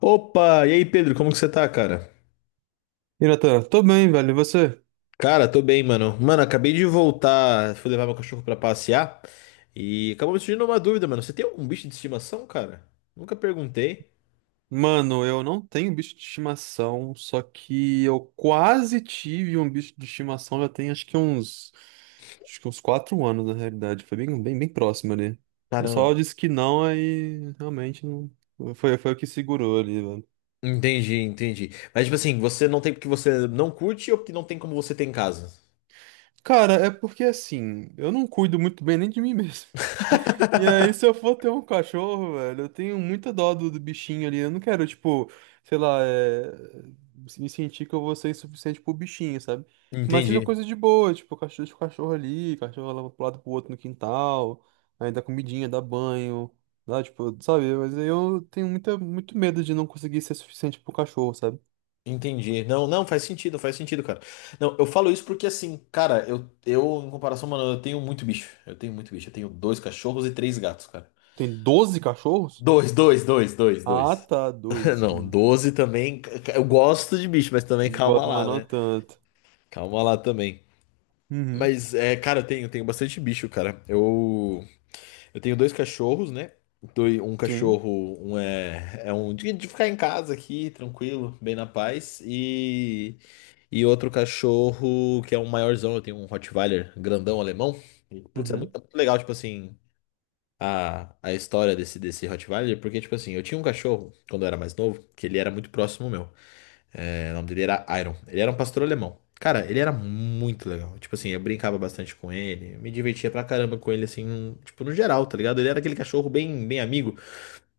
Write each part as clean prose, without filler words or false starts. Opa, e aí Pedro, como que você tá, cara? E Natan, tô bem, velho. E você? Cara, tô bem, mano. Mano, acabei de voltar, fui levar meu cachorro pra passear e acabou me surgindo uma dúvida, mano. Você tem algum bicho de estimação, cara? Nunca perguntei. Mano, eu não tenho bicho de estimação, só que eu quase tive um bicho de estimação já tem acho que uns 4 anos na realidade. Foi bem, bem, bem próximo ali. O pessoal Caramba. disse que não, aí realmente não. Foi o que segurou ali, velho. Entendi, entendi. Mas tipo assim, você não tem porque você não curte ou porque não tem como você tem em casa? Cara, é porque assim, eu não cuido muito bem nem de mim mesmo. E aí, se eu for ter um cachorro, velho, eu tenho muita dó do bichinho ali. Eu não quero, tipo, sei lá, me sentir que eu vou ser insuficiente pro bichinho, sabe? Mas seja Entendi. coisa de boa, tipo, cachorro, deixa o cachorro ali, cachorro leva pro lado pro outro no quintal, aí dá comidinha, dá banho, dá, tipo, sabe? Mas aí eu tenho muita, muito medo de não conseguir ser suficiente pro cachorro, sabe? Entendi. Não, não, faz sentido, cara. Não, eu falo isso porque assim, cara, eu em comparação, mano, eu tenho muito bicho. Eu tenho muito bicho. Eu tenho dois cachorros e três gatos, cara. Tem 12 cachorros? Dois, dois, dois, dois, Ah, dois. tá, dois. Não, 12 também. Eu gosto de bicho, mas também calma Gosto, mas lá, não né? tanto. Calma lá também. Uhum, Mas, é, cara, eu tenho bastante bicho, cara. Eu tenho dois cachorros, né? Um sim. cachorro, um é um de ficar em casa aqui, tranquilo, bem na paz. E outro cachorro que é um maiorzão, eu tenho um Rottweiler grandão alemão. E, putz, é muito, Uhum, é muito legal, tipo assim, a história desse Rottweiler, porque, tipo assim, eu tinha um cachorro quando eu era mais novo, que ele era muito próximo meu. É, o nome dele era Iron. Ele era um pastor alemão. Cara, ele era muito legal. Tipo assim, eu brincava bastante com ele, eu me divertia pra caramba com ele, assim, tipo, no geral, tá ligado? Ele era aquele cachorro bem, bem amigo.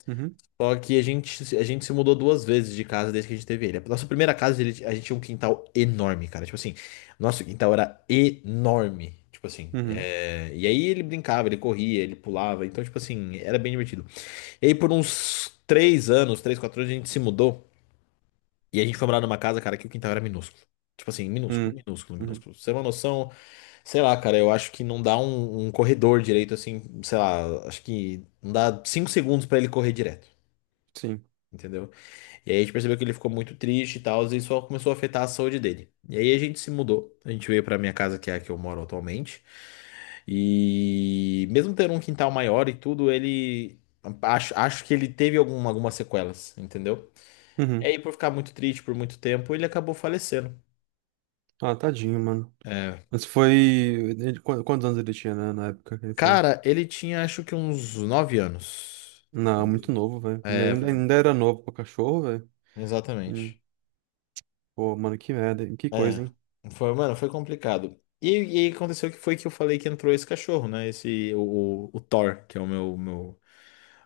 uhum, Só que a gente se mudou duas vezes de casa desde que a gente teve ele. A nossa primeira casa, a gente tinha um quintal enorme, cara. Tipo assim, nosso quintal era enorme. Tipo assim, uhum. é, e aí ele brincava, ele corria, ele pulava. Então, tipo assim, era bem divertido. E aí por uns 3 anos, três, 4 anos, a gente se mudou. E a gente foi morar numa casa, cara, que o quintal era minúsculo. Tipo assim, minúsculo, Hum, minúsculo, uhum, minúsculo. Pra você ter uma noção, sei lá, cara, eu acho que não dá um corredor direito, assim, sei lá, acho que não dá 5 segundos pra ele correr direto, sim. entendeu? E aí a gente percebeu que ele ficou muito triste e tal, e isso começou a afetar a saúde dele. E aí a gente se mudou. A gente veio pra minha casa, que é a que eu moro atualmente. E mesmo ter um quintal maior e tudo, ele acho que ele teve algum, algumas sequelas, entendeu? E Uhum. aí, por ficar muito triste por muito tempo, ele acabou falecendo. Ah, tadinho, mano. É. Mas foi. Quantos anos ele tinha, né, na época que ele foi? Cara, ele tinha acho que uns 9 anos. Não, muito novo, velho. Ainda, É, é, ainda ainda era novo pro cachorro, velho. Hum. exatamente. Pô, mano, que merda, hein? Que É, coisa, hein? foi, mano, foi complicado. E aí aconteceu que foi que eu falei que entrou esse cachorro, né? O Thor, que é o meu, meu,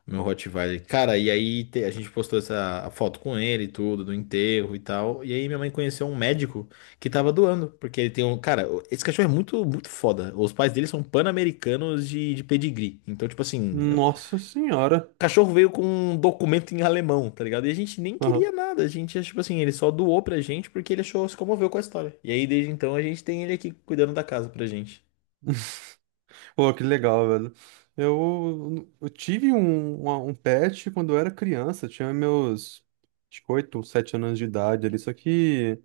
meu Rottweiler. Cara, e aí a gente postou essa a foto com ele e tudo, do enterro e tal. E aí minha mãe conheceu um médico que tava doando, porque ele tem um. Cara, esse cachorro é muito, muito foda. Os pais dele são pan-americanos de pedigree. Então, tipo assim, Nossa senhora. o cachorro veio com um documento em alemão, tá ligado? E a gente nem queria Aham. nada, a gente, tipo assim, ele só doou pra gente porque ele achou, se comoveu com a história. E aí, desde então, a gente tem ele aqui cuidando da casa pra gente. Pô, que legal, velho. Eu tive um pet quando eu era criança, tinha meus acho que 8, 7 anos de idade ali, só que.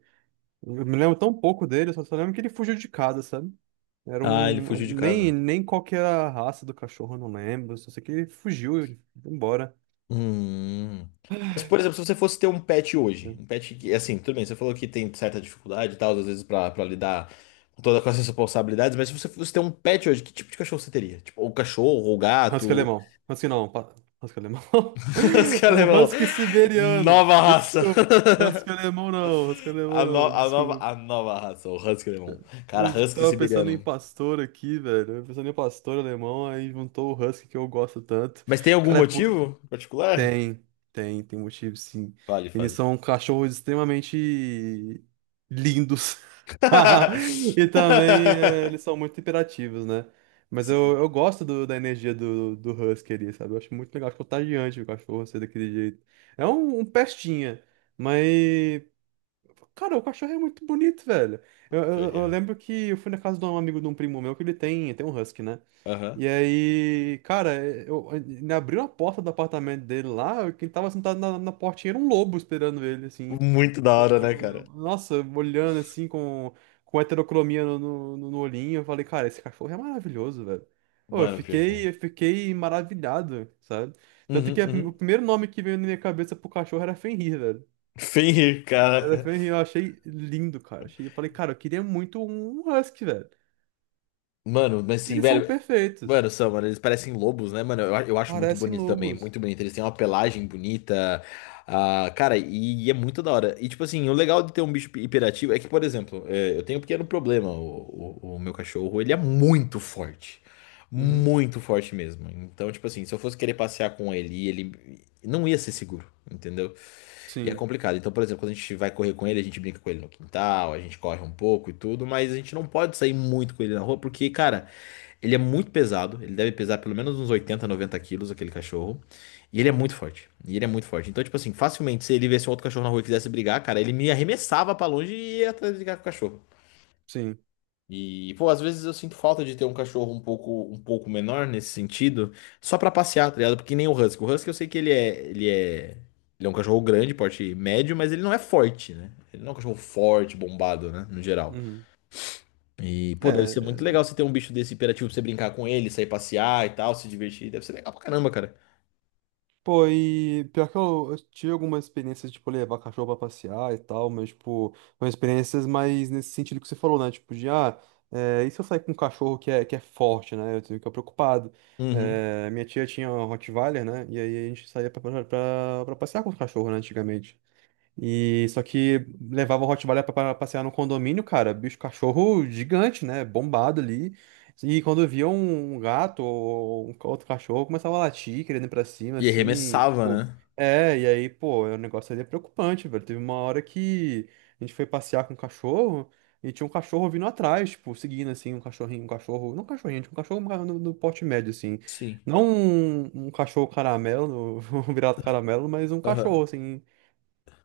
Eu me lembro tão pouco dele, só lembro que ele fugiu de casa, sabe? Era Ah, ele um. fugiu de Nem, casa. nem qual que era a raça do cachorro, eu não lembro. Só sei que ele fugiu e foi embora, Hum. Mas, por exemplo, se você fosse ter um pet hoje, né? um pet que, assim, tudo bem, você falou que tem certa dificuldade e tal, às vezes pra lidar com essas responsabilidades, mas se você fosse ter um pet hoje, que tipo de cachorro você teria? Tipo, ou cachorro, ou Husky gato, alemão. Husky não, husky alemão. os que é Um alemão, husky siberiano. nova raça. Desculpa. Husky A, alemão no- não, a nova, desculpa. a nova raça, o Husky Alemão. Eu Cara, Husky tava pensando em Siberiano. pastor aqui, velho. Eu pensando em pastor alemão, aí juntou o husky que eu gosto tanto. Mas tem algum Cara, é. motivo particular? Tem, tem motivo, sim. Fale, Eles fale. são cachorros extremamente lindos. E também eles são muito imperativos, né? Mas eu, Sim. eu gosto da energia do Husky ali, sabe? Eu acho muito legal, acho contagiante o cachorro ser daquele jeito. É um pestinha, mas. Cara, o cachorro é muito bonito, velho. Eu, Pior eu- que eu é. lembro que eu fui na casa de um amigo de um primo meu que ele tem um husky, né? Aham. E aí, cara, ele abriu a porta do apartamento dele lá, quem tava sentado na portinha era um lobo esperando ele, assim. Muito da hora, né, cara? Nossa, olhando assim com heterocromia no olhinho. Eu falei, cara, esse cachorro é maravilhoso, velho. Pô, eu Mano, pior que fiquei, é. eu fiquei maravilhado, sabe? Tanto Uhum, que o uhum. primeiro nome que veio na minha cabeça pro cachorro era Fenrir, velho. Fenrir, cara. Elefante em Rio, eu achei lindo, cara. Achei, eu falei, cara, eu queria muito um husky, velho. Mano, mas Porque assim, eles são velho. perfeitos. Mano, são, mano, eles parecem lobos, né, mano? Eu acho muito Parecem bonito também, lobos. muito bonito. Eles têm uma pelagem bonita. Ah, cara, e é muito da hora. E, tipo assim, o legal de ter um bicho hiperativo é que, por exemplo, é, eu tenho um pequeno problema. O meu cachorro, ele é muito forte. Uhum. Muito forte mesmo. Então, tipo assim, se eu fosse querer passear com ele, ele não ia ser seguro, entendeu? E é Sim, complicado. Então, por exemplo, quando a gente vai correr com ele, a gente brinca com ele no quintal, a gente corre um pouco e tudo, mas a gente não pode sair muito com ele na rua, porque, cara. Ele é muito pesado, ele deve pesar pelo menos uns 80, 90 quilos, aquele cachorro. E ele é muito forte. E ele é muito forte. Então, tipo assim, facilmente, se ele viesse um outro cachorro na rua e quisesse brigar, cara, ele me arremessava pra longe e ia atrás de brigar com o cachorro. sim. E, pô, às vezes eu sinto falta de ter um cachorro um pouco menor nesse sentido, só pra passear, tá ligado? Porque nem o Husky. O Husky eu sei que ele é um cachorro grande, porte médio, mas ele não é forte, né? Ele não é um cachorro forte, bombado, né? No geral. Uhum. E, pô, deve ser muito É. legal você ter um bicho desse hiperativo pra você brincar com ele, sair passear e tal, se divertir. Deve ser legal pra caramba, cara. Pô, e pior que eu tive algumas experiências, tipo, levar cachorro pra passear e tal, mas, tipo, foram experiências mais nesse sentido que você falou, né? Tipo, e se eu sair com um cachorro que é forte, né? Eu fico preocupado. Uhum. É, minha tia tinha um Rottweiler, né? E aí a gente saía pra passear com os cachorros, né, antigamente. E só que levava o Rottweiler pra passear no condomínio, cara, bicho cachorro gigante, né? Bombado ali. E quando via um gato ou um outro cachorro, começava a latir, querendo ir pra cima, E assim, e, arremessava, tipo. né? É, e aí, pô, o negócio ali é preocupante, velho. Teve uma hora que a gente foi passear com um cachorro e tinha um cachorro vindo atrás, tipo, seguindo, assim, um cachorrinho, um cachorro. Não um cachorrinho, tinha um cachorro no porte médio, assim. Sim. Não um cachorro caramelo, um virado caramelo, mas um cachorro, Aham. assim.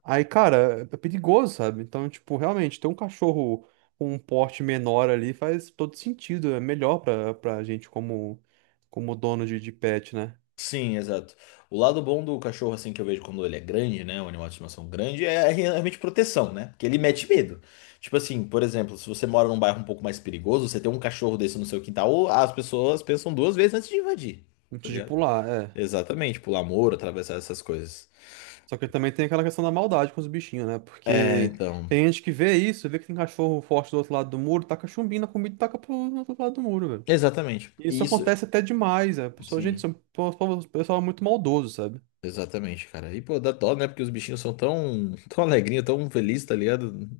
Aí, cara, é perigoso, sabe? Então, tipo, realmente, ter um cachorro com um porte menor ali faz todo sentido. É melhor pra gente como dono de pet, né? Sim, exato. O lado bom do cachorro, assim, que eu vejo quando ele é grande, né? Um animal de estimação grande, é realmente proteção, né? Porque ele mete medo. Tipo assim, por exemplo, se você mora num bairro um pouco mais perigoso, você tem um cachorro desse no seu quintal, as pessoas pensam duas vezes antes de invadir. Tá Antes de ligado? pular, é. Exatamente, pular muro, atravessar essas coisas. Só que também tem aquela questão da maldade com os bichinhos, né? É, Porque então. tem gente que vê isso, vê que tem cachorro forte do outro lado do muro, taca chumbinho na comida e taca pro outro lado do muro, velho. Exatamente. E isso Isso, acontece até demais, né? A pessoa, gente, isso sim. é o pessoal é muito maldoso, sabe? Exatamente, cara. E, pô, dá dó, né? Porque os bichinhos são tão, tão alegrinhos, tão felizes, tá ligado?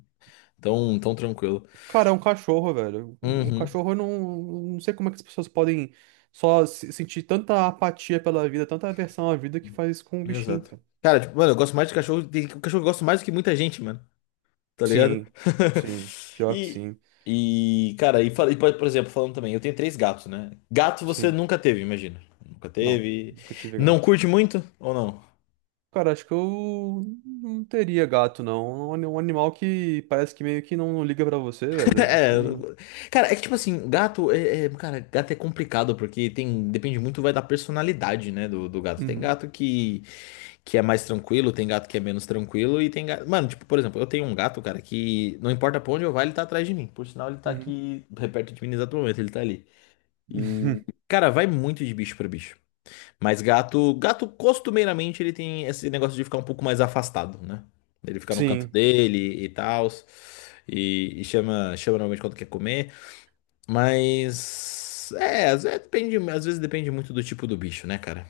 Tão, tão tranquilo. Cara, é um cachorro, velho. O Uhum, cachorro, eu não, não sei como é que as pessoas podem só sentir tanta apatia pela vida, tanta aversão à vida que faz isso com um bichinho, exato. cara. Cara, tipo, mano, eu gosto mais de cachorro. Tem um cachorro que eu gosto mais do que muita gente, mano. Tá ligado? Sim, sim. Pior que E, sim. e cara, e, e, por exemplo, falando também, eu tenho três gatos, né? Gato você Sim. nunca teve, imagina. Nunca Não, teve. nunca tive Não gato. curte muito ou não? Cara, acho que eu não teria gato, não. Um animal que parece que meio que não liga pra você, velho. É, Assim. cara, é que tipo assim, gato cara, gato é complicado porque tem, depende muito vai da personalidade, né, do gato. Tem Uhum, gato que é mais tranquilo, tem gato que é menos tranquilo e tem gato, mano, tipo, por exemplo, eu tenho um gato, cara, que não importa pra onde eu vá, ele tá atrás de mim. Por sinal, ele tá uhum. aqui perto de mim no exato momento, ele tá ali. E, cara, vai muito de bicho pra bicho. Mas gato costumeiramente ele tem esse negócio de ficar um pouco mais afastado, né? Ele fica no canto Sim, dele e tal. E chama normalmente quando quer comer. Mas. É, às vezes depende muito do tipo do bicho, né, cara?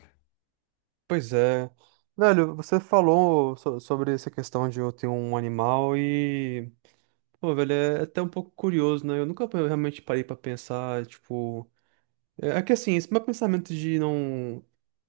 pois é. Velho, você falou sobre essa questão de eu ter um animal e. Pô, velho, é até um pouco curioso, né? Eu nunca realmente parei pra pensar, tipo. É que assim, esse meu pensamento de não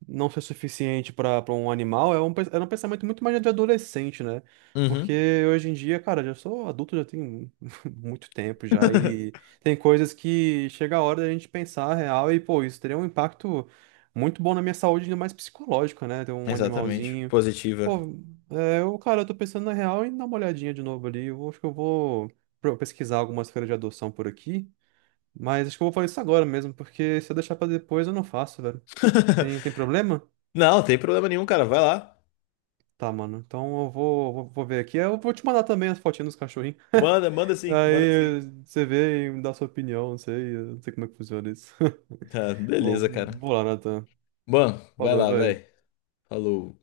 não ser suficiente para um animal é era um pensamento muito mais de adolescente, né? Uhum. Porque hoje em dia, cara, já sou adulto, já tenho muito tempo já, e tem coisas que chega a hora da gente pensar real e, pô, isso teria um impacto muito bom na minha saúde, ainda mais psicológica, né? Ter um Exatamente. animalzinho. Positiva. Pô, cara, eu tô pensando na real e dar uma olhadinha de novo ali. Acho que eu vou pesquisar algumas feiras de adoção por aqui. Mas acho que eu vou fazer isso agora mesmo, porque se eu deixar pra depois eu não faço, velho. Tem problema? Não, tem problema nenhum, cara. Vai lá. Tá, mano. Então eu vou ver aqui. Eu vou te mandar também as fotinhas dos cachorrinhos. Manda, manda sim, manda Aí sim. você vê e me dá sua opinião, eu não sei como é que funciona isso. Tá, Bom, beleza, cara. vou lá, Nathan. Bom, vai Falou, lá, velho. velho. Falou.